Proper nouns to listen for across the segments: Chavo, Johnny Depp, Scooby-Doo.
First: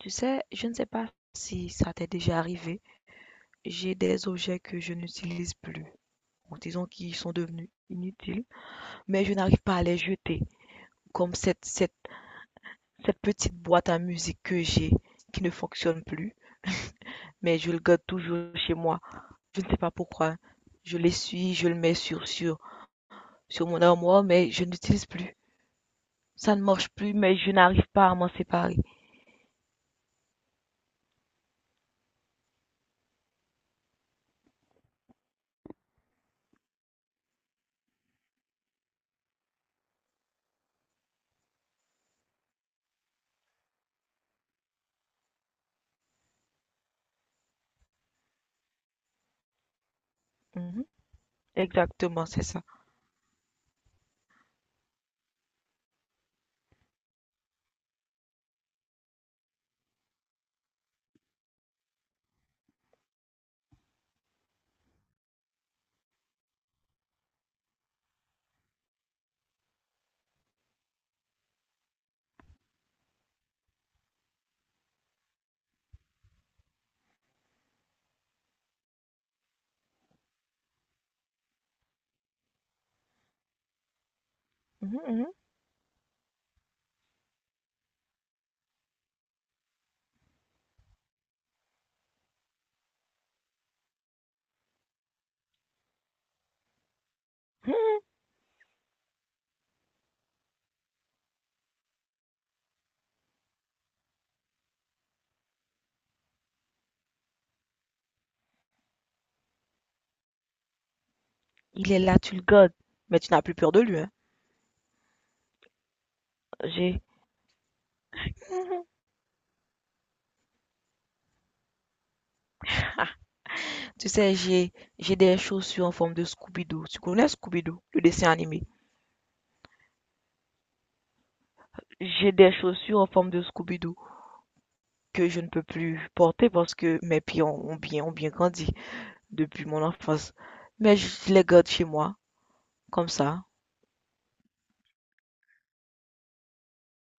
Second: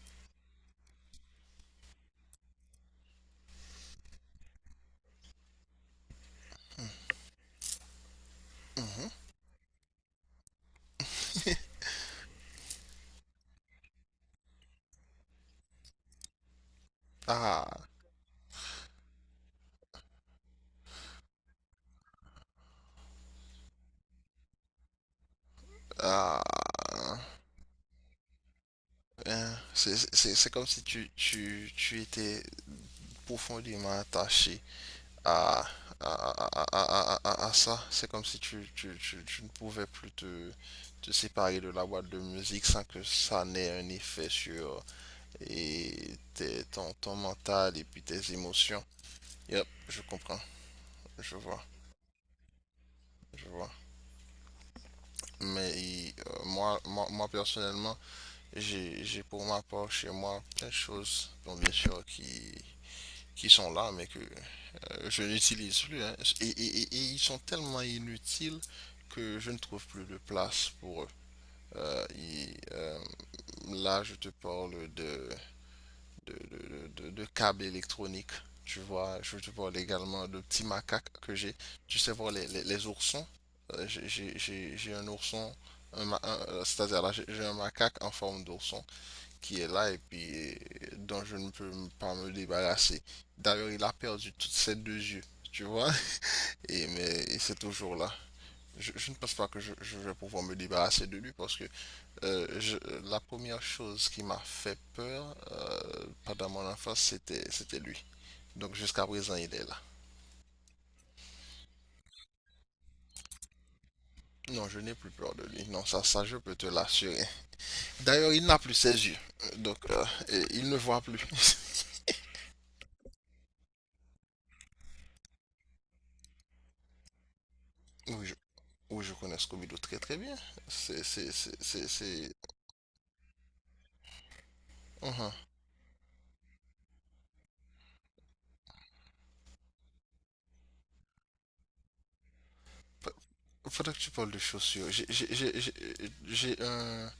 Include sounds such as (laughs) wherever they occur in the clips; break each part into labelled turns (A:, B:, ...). A: Tu sais, je ne sais pas si ça t'est déjà arrivé, j'ai des objets que je n'utilise plus, ou disons qui sont devenus inutiles,
B: Mhm.
A: mais je n'arrive pas à les jeter, comme cette petite boîte à musique que j'ai, qui ne fonctionne plus, mais je le
B: Ah,
A: garde toujours chez moi. Je ne sais pas pourquoi. Je l'essuie, je le mets sur mon armoire, mais je n'utilise plus. Ça ne marche plus,
B: ah,
A: mais je n'arrive pas à m'en séparer.
B: hein c'est comme si tu étais profondément attaché à, à ça. C'est comme si tu ne pouvais plus te séparer de la boîte de musique sans que ça n'ait un effet sur ton mental et puis tes émotions. Yep, je comprends,
A: Mhm,
B: je vois,
A: exactement, c'est ça.
B: je vois. Mais moi personnellement, j'ai pour ma part chez moi plein de choses, bon, bien sûr, qui sont là, mais que je n'utilise plus, hein. Et ils sont tellement inutiles que je ne trouve plus de place pour eux. Euh, et, euh, là, je te parle de câbles électroniques. Tu vois, je te parle également de petits macaques que j'ai. Tu sais, voir les oursons. J'ai
A: Mhm,
B: un
A: mhm.
B: ourson, c'est-à-dire là, j'ai un macaque en forme d'ourson qui est là et puis dont je ne peux pas me débarrasser. D'ailleurs, il a perdu toutes ses deux yeux, tu vois, et mais et c'est toujours
A: Mhm.
B: là. Je ne pense pas que je vais pouvoir me débarrasser de lui parce que la première chose qui m'a fait peur pendant mon enfance, c'était lui. Donc jusqu'à présent, il est là.
A: Il est là, tu le gardes, mais tu n'as plus peur de lui, hein.
B: Non, je n'ai plus peur de lui. Non, ça, je peux te
A: J'ai,
B: l'assurer. D'ailleurs, il n'a plus ses yeux. Donc, il ne voit plus. (laughs)
A: ah, tu sais, j'ai des chaussures en forme de Scooby-Doo. Tu connais Scooby-Doo, le dessin
B: Oui,
A: animé?
B: oui, je connais Scooby-Doo très très bien. C'est...
A: J'ai des chaussures en forme de Scooby-Doo que
B: Uhum.
A: je ne peux plus porter parce que mes pieds ont bien grandi depuis mon enfance. Mais je les garde chez moi, comme
B: Fa-
A: ça.
B: Faudrait que tu parles de chaussures. J'ai un,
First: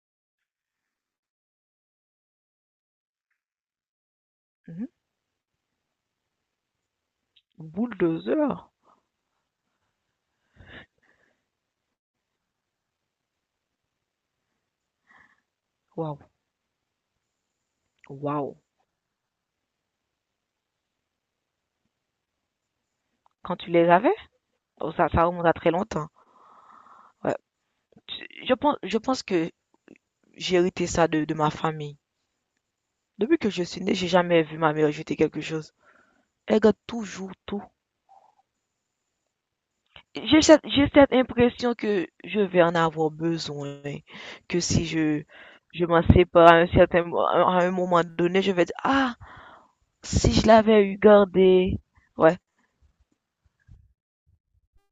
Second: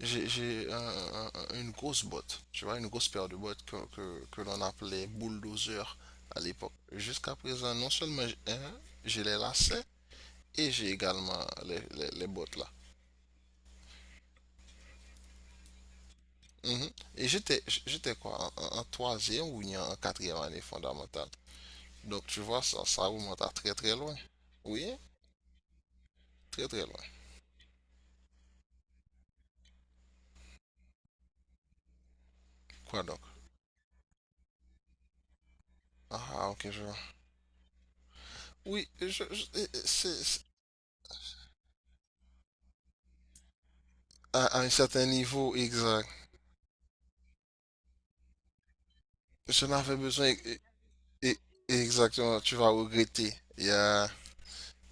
B: j'ai un- une grosse botte, tu vois, une grosse paire de bottes que l'on
A: Mhm.
B: appelait bulldozer à l'époque. Jusqu'à présent, non seulement j'ai,
A: Bulldozer.
B: hein, j'ai les lacets et j'ai également les bottes là.
A: Waouh,
B: Mhm. Et j'étais quoi,
A: waouh.
B: en troisième ou bien en quatrième année fondamentale. Donc tu vois, ça remonte à
A: Quand tu
B: très
A: les
B: très loin.
A: avais?
B: Oui,
A: Oh, ça remonte à très longtemps.
B: très très loin.
A: Ouais. Je pense que j'ai hérité ça de ma famille.
B: Quoi donc?
A: Depuis que je suis née, j'ai jamais vu ma mère jeter quelque chose.
B: Ah,
A: Elle
B: ok,
A: garde
B: je vois.
A: toujours tout.
B: Oui, c'est,
A: J'ai cette impression que je vais en avoir besoin, que
B: à un
A: si
B: certain
A: je,
B: niveau,
A: je m'en
B: exact.
A: sépare à un certain, à un moment donné, je vais dire, ah,
B: Je n'avais besoin,
A: si je l'avais eu
B: et-
A: gardé.
B: et
A: Ouais.
B: exactement, tu vas regretter.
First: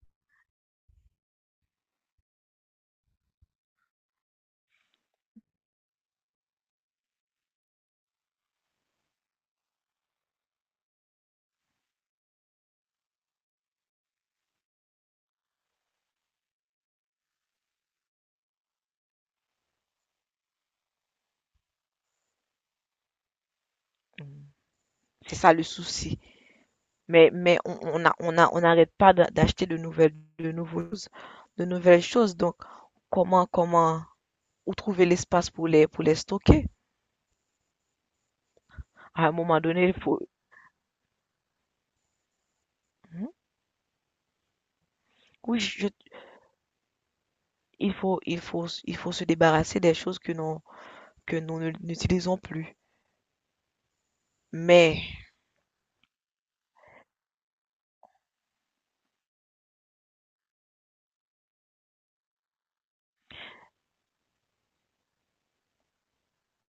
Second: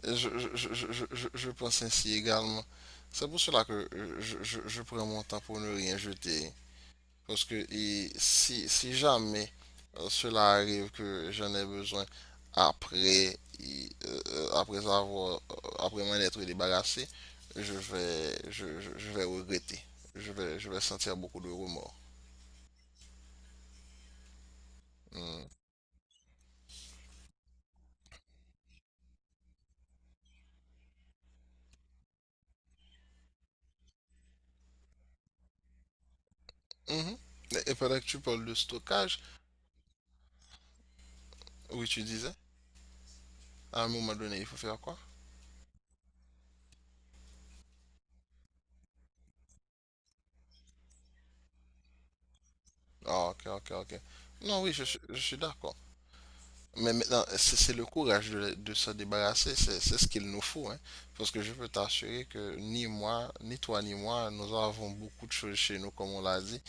B: je pense ainsi également. C'est pour cela que je prends mon temps pour ne rien jeter. Parce que et si, si jamais cela arrive que j'en ai besoin après, après avoir, après m'en être débarrassé, je vais regretter. Je vais sentir beaucoup de remords.
A: Mm. C'est
B: Hmm.
A: ça le souci. Mais, on n'arrête pas d'acheter de nouvelles choses. Donc, comment, comment, où trouver l'espace pour pour les stocker?
B: Mhm. Et pendant que tu parles de stockage,
A: À un moment donné, il faut...
B: oui, tu disais,
A: Mhm.
B: à un moment donné, il faut faire quoi?
A: oui, je- il faut, il faut se débarrasser des choses que nous ne- n'utilisons plus.
B: Ah, ok, ok, ok. Non, oui, je
A: Mais,
B: suis d'accord. Mais maintenant, c'est le courage de s'en débarrasser, c'est ce qu'il nous faut, hein. Parce que je peux t'assurer que ni moi, ni toi, ni moi, nous avons beaucoup de choses chez nous, comme on l'a dit,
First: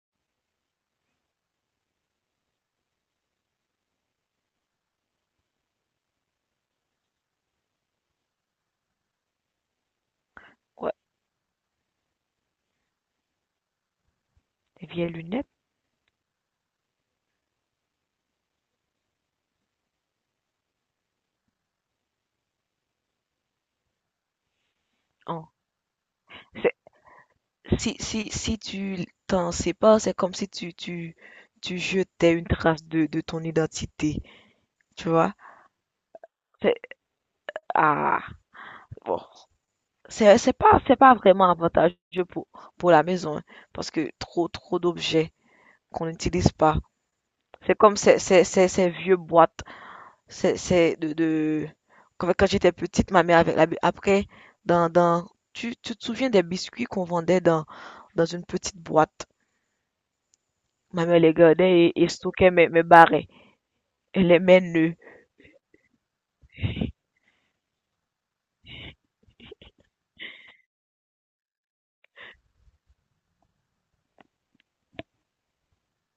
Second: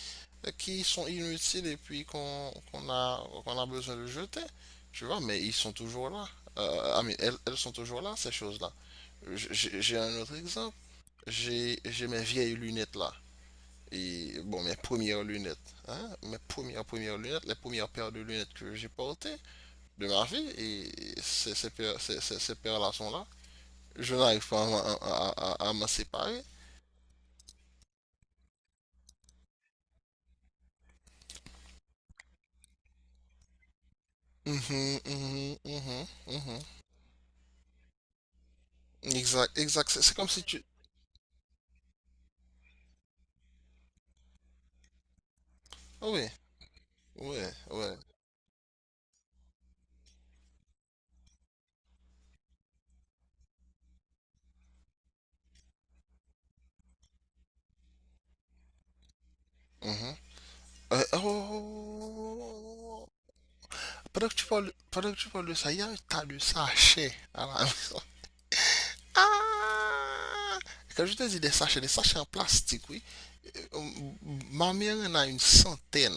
B: qui sont inutiles et puis qu'on a besoin de jeter, tu vois, mais ils sont toujours là. Mais elles, elles sont toujours là, ces choses-là. J'ai un autre exemple.
A: ouais,
B: J'ai mes vieilles lunettes là. Et bon, mes
A: les vieilles
B: premières
A: lunettes,
B: lunettes, hein, mes premières lunettes, les premières paires de lunettes que j'ai portées de ma vie et ces relations-là, je n'arrive pas à, à,
A: hein.
B: à, à m'en séparer.
A: C'est- Si, si tu t'en sais pas, c'est comme si tu jetais une trace de ton identité,
B: Mm mhm,
A: tu vois?
B: mm mhm.
A: C'est, ah, bon.
B: Exact, exact. C'est comme si tu...
A: C'est pas vraiment avantageux pour la maison, hein, parce que trop d'objets qu'on
B: Oui,
A: n'utilise pas.
B: oui,
A: C'est
B: oui.
A: comme ces vieux boîtes. C'est de... Quand, quand j'étais petite, ma mère avec la... Après, dans... Tu te souviens des biscuits qu'on vendait dans une petite boîte?
B: Mhm.
A: Ma
B: Oh,
A: mère les
B: oh,
A: gardait et stockait mes
B: oh, oh. oh, oh, oh, oh, oh, oh.
A: barrets.
B: Pendant
A: Elle
B: que tu
A: aimait
B: parles,
A: nœuds.
B: pendant que tu parles de ça, il y a un tas de sachets à la maison. (laughs) Ah! Quand je te dis des sachets en plastique, oui. Euh, ma mère en a une centaine.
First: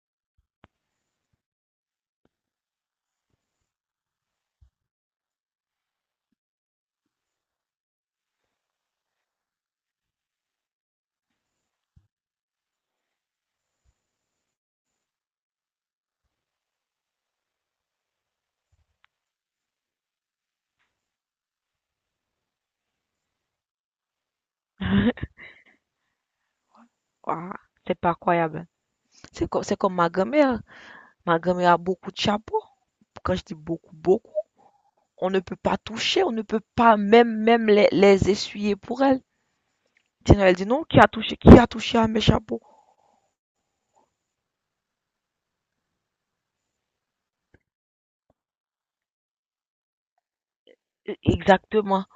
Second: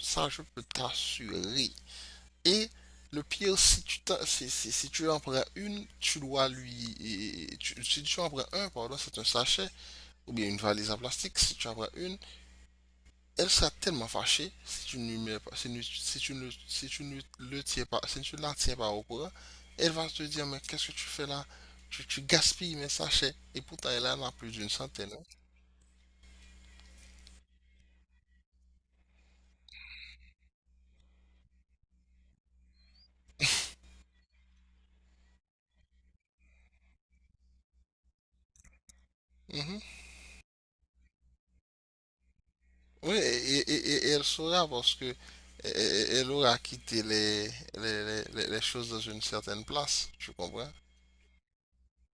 B: Ça, je peux t'assurer. Et le pire, si tu en prends une, tu dois lui. Si tu en prends un, pardon, c'est un sachet, ou bien une valise en plastique, si tu en prends une, elle sera tellement fâchée si tu ne le tiens pas, si tu ne la tiens pas au courant, elle va te dire, mais qu'est-ce que tu fais là? Tu gaspilles mes sachets. Et pourtant, elle en a plus d'une centaine, hein.
A: (laughs) Ouah, c'est pas croyable. C'est comme ma grand-mère. Ma grand-mère a beaucoup de chapeaux. Quand je dis beaucoup, on ne peut pas toucher, on ne peut pas même les essuyer pour elle.
B: Mhm.
A: Sinon, elle dit non, qui a touché à mes chapeaux?
B: Oui, et, et elle saura parce que elle aura quitté les choses dans une certaine place, tu comprends?
A: Exactement.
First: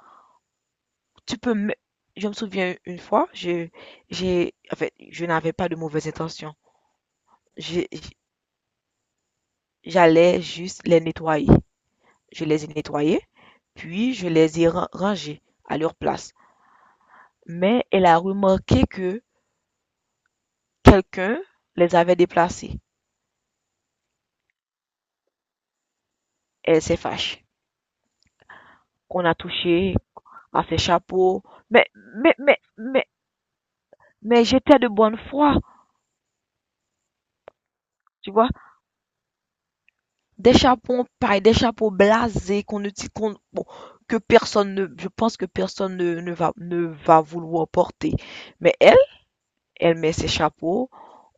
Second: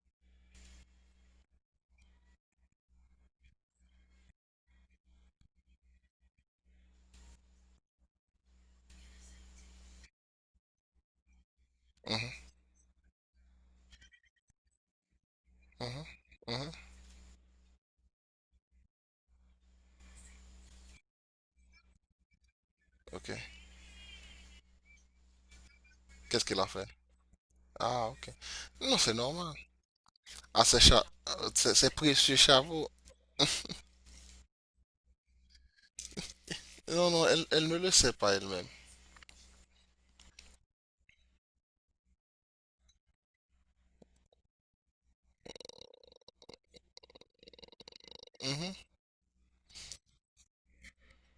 A: Tu peux me je me souviens une fois, je j'ai en fait, Je n'avais pas de mauvaises intentions. J'ai J'allais juste les nettoyer. Je
B: Mhm,
A: les ai nettoyés, puis je les ai rangés à leur
B: mhm,
A: place.
B: mhm,
A: Mais elle a remarqué que quelqu'un les avait déplacés.
B: ok. Qu'est-ce qu'elle a
A: Elle
B: fait?
A: s'est fâchée.
B: Ah, ok. Non, c'est
A: On a
B: normal.
A: touché
B: Ah,
A: à ses
B: c'est cha-
A: chapeaux.
B: euh, c'est
A: Mais,
B: c'est
A: mais,
B: précieux,
A: mais,
B: Chavo.
A: mais, mais j'étais de bonne foi,
B: Non, non, elle, elle ne le sait
A: tu
B: pas
A: vois.
B: elle-même.
A: Des chapeaux pareil des chapeaux blasés qu'on ne t- qu'on- bon, que personne ne, je pense que personne ne va vouloir porter.
B: Mhm,
A: Mais elle, elle met ses chapeaux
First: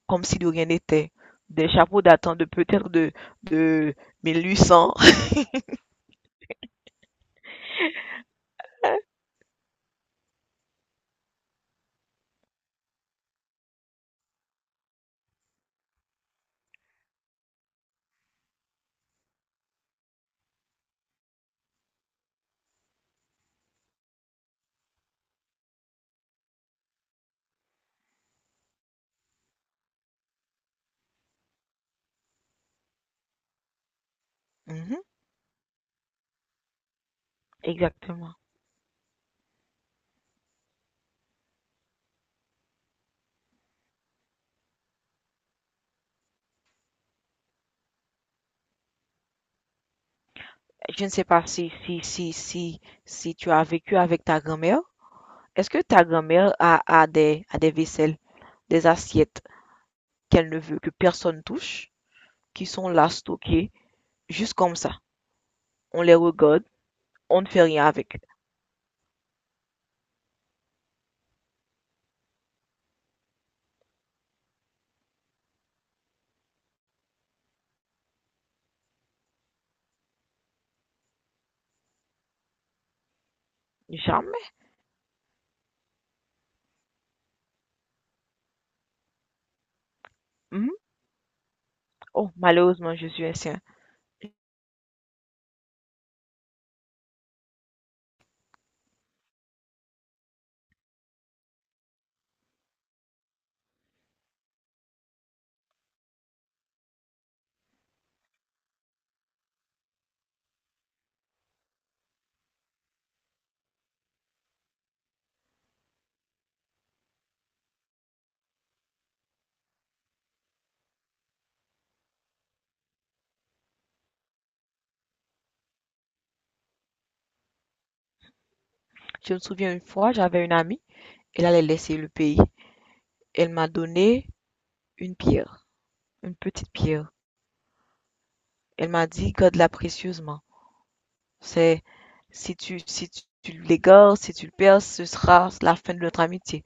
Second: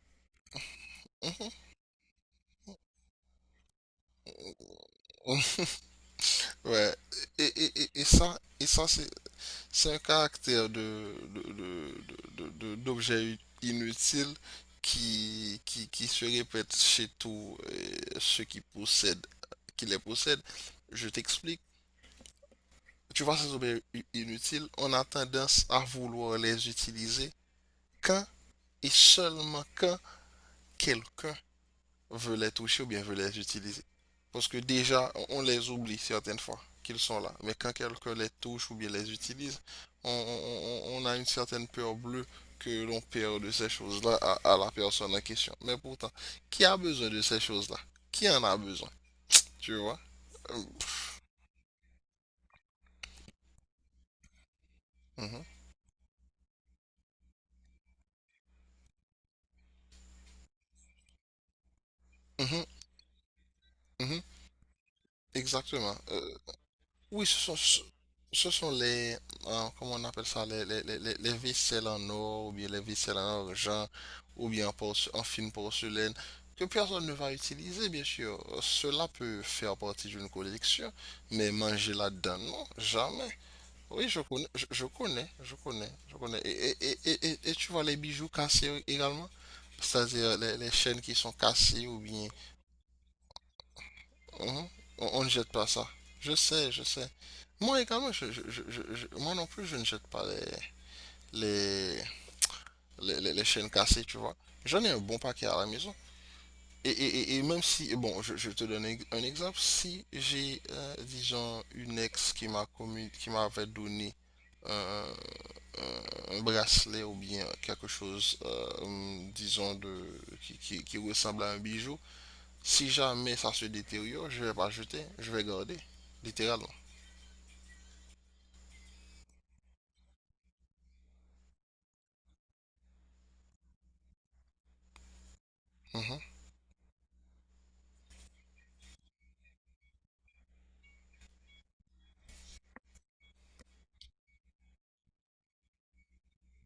A: comme si de rien n'était.
B: mhm,
A: Des chapeaux datant de peut-être de 1800.
B: mhm. (laughs) Ouais. Et ça c'est un caractère de d'objet inutile qui se répète chez tous ceux qui possèdent, qui les possèdent. Je t'explique. Tu vois, ces objets inutiles, on a tendance à vouloir les utiliser quand et seulement quand quelqu'un veut les toucher ou bien veut les utiliser. Parce que
A: Mhm,
B: déjà, on les oublie certaines fois qu'ils sont là. Mais quand quelqu'un les
A: exactement.
B: touche ou bien les utilise, on a une certaine peur bleue que l'on perd de ces choses-là à la personne en question. Mais pourtant, qui a besoin de ces choses-là? Qui en a besoin? Tu vois? Euh,
A: Je ne sais pas si tu as vécu avec ta grand-mère.
B: mhm,
A: Est-ce que ta grand-mère a des vaisselles, des assiettes qu'elle ne veut que personne touche,
B: mhm,
A: qui sont là stockées,
B: mhm,
A: juste comme ça?
B: exactement.
A: On les regarde,
B: Oui, ce
A: on ne
B: sont,
A: fait
B: ce
A: rien avec.
B: ce sont les, comment on appelle ça, les ficelles en or, ou bien les ficelles en argent, ou bien en, en fine porcelaine, que personne ne va utiliser, bien sûr. Cela peut faire partie d'une collection, mais manger là-dedans, non, jamais. Oui, je connais,
A: Jamais.
B: je connais. Et tu vois les bijoux cassés également? C'est-à-dire les
A: Mhm.
B: chaînes qui sont cassées, ou bien
A: Oh, malheureusement, je suis un sien.
B: Mhm. On ne jette pas ça. Je sais, je sais. Moi également, moi non plus, je ne jette pas les, les les chaînes cassées, tu vois. J'en ai un bon paquet à la maison. Et, et même si, bon, je te donne un exemple, si j'ai, disons, une ex qui qui m'avait donné un, un bracelet ou bien quelque chose, disons, de, qui ressemble à un bijou, si jamais ça se détériore, je vais pas jeter, je vais garder, littéralement.
A: Je me souviens une fois, j'avais une amie, elle allait laisser le pays. Elle m'a donné une pierre,
B: Mhm.
A: une petite pierre. Elle m'a dit, garde-la précieusement. C'est, si tu, si tu, tu l'égares, si tu le perds, ce sera la fin de notre amitié.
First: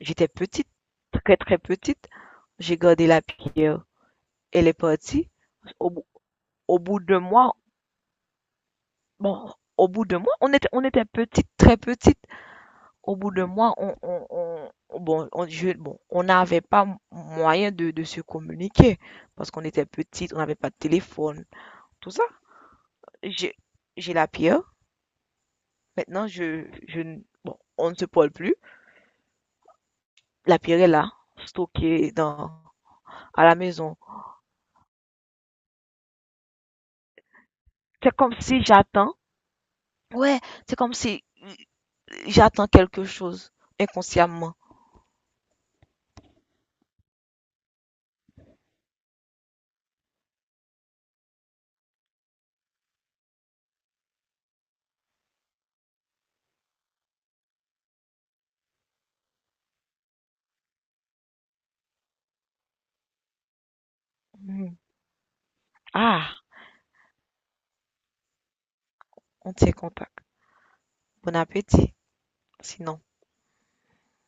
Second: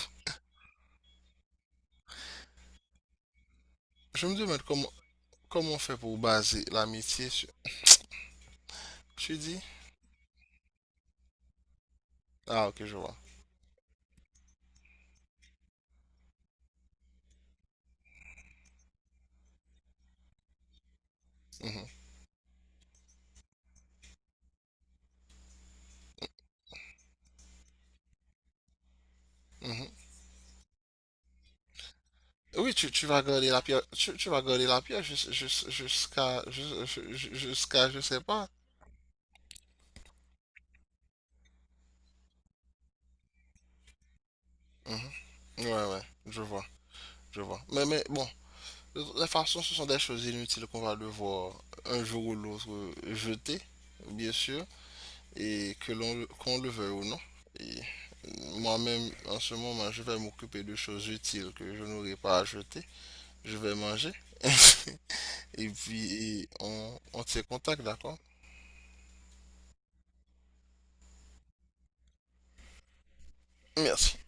A: J'étais petite, très très petite. J'ai gardé la pierre.
B: Je me demande
A: Elle est
B: comment,
A: partie.
B: comment on
A: Au,
B: fait
A: bout-
B: pour baser
A: au bout de
B: l'amitié sur...
A: moi,
B: Tu dis?
A: Au bout de moi, on était petite, très petite.
B: Ah, ok, je vois.
A: Au bout d'un mois, bon, bon, on n'avait pas moyen de se communiquer parce qu'on était petite, on n'avait pas de téléphone,
B: Mhm,
A: tout ça. J'ai, j'ai la pierre. Maintenant, bon, on ne se parle plus.
B: mhm.
A: La pierre est là, stockée dans,
B: Oui, tu vas
A: à
B: garder
A: la
B: la pierre,
A: maison.
B: tu vas garder la pierre jusqu'à, je
A: C'est
B: sais
A: comme
B: pas.
A: si j'attends. Ouais, c'est comme si j'attends quelque chose inconsciemment.
B: Mhm. Ouais, ouais, je vois, je vois. Mais bon, de toute façon, ce sont des choses inutiles qu'on va devoir un jour ou l'autre jeter, bien sûr. Et que l'on qu'on le veuille ou non. Et moi-même, en ce moment, je vais m'occuper de choses utiles que je n'aurai pas à jeter. Je vais manger. (laughs)
A: Mhm.
B: Et
A: Ah,
B: puis, on se contacte d'accord?
A: on tient contact. Bon appétit, sinon.
B: Merci.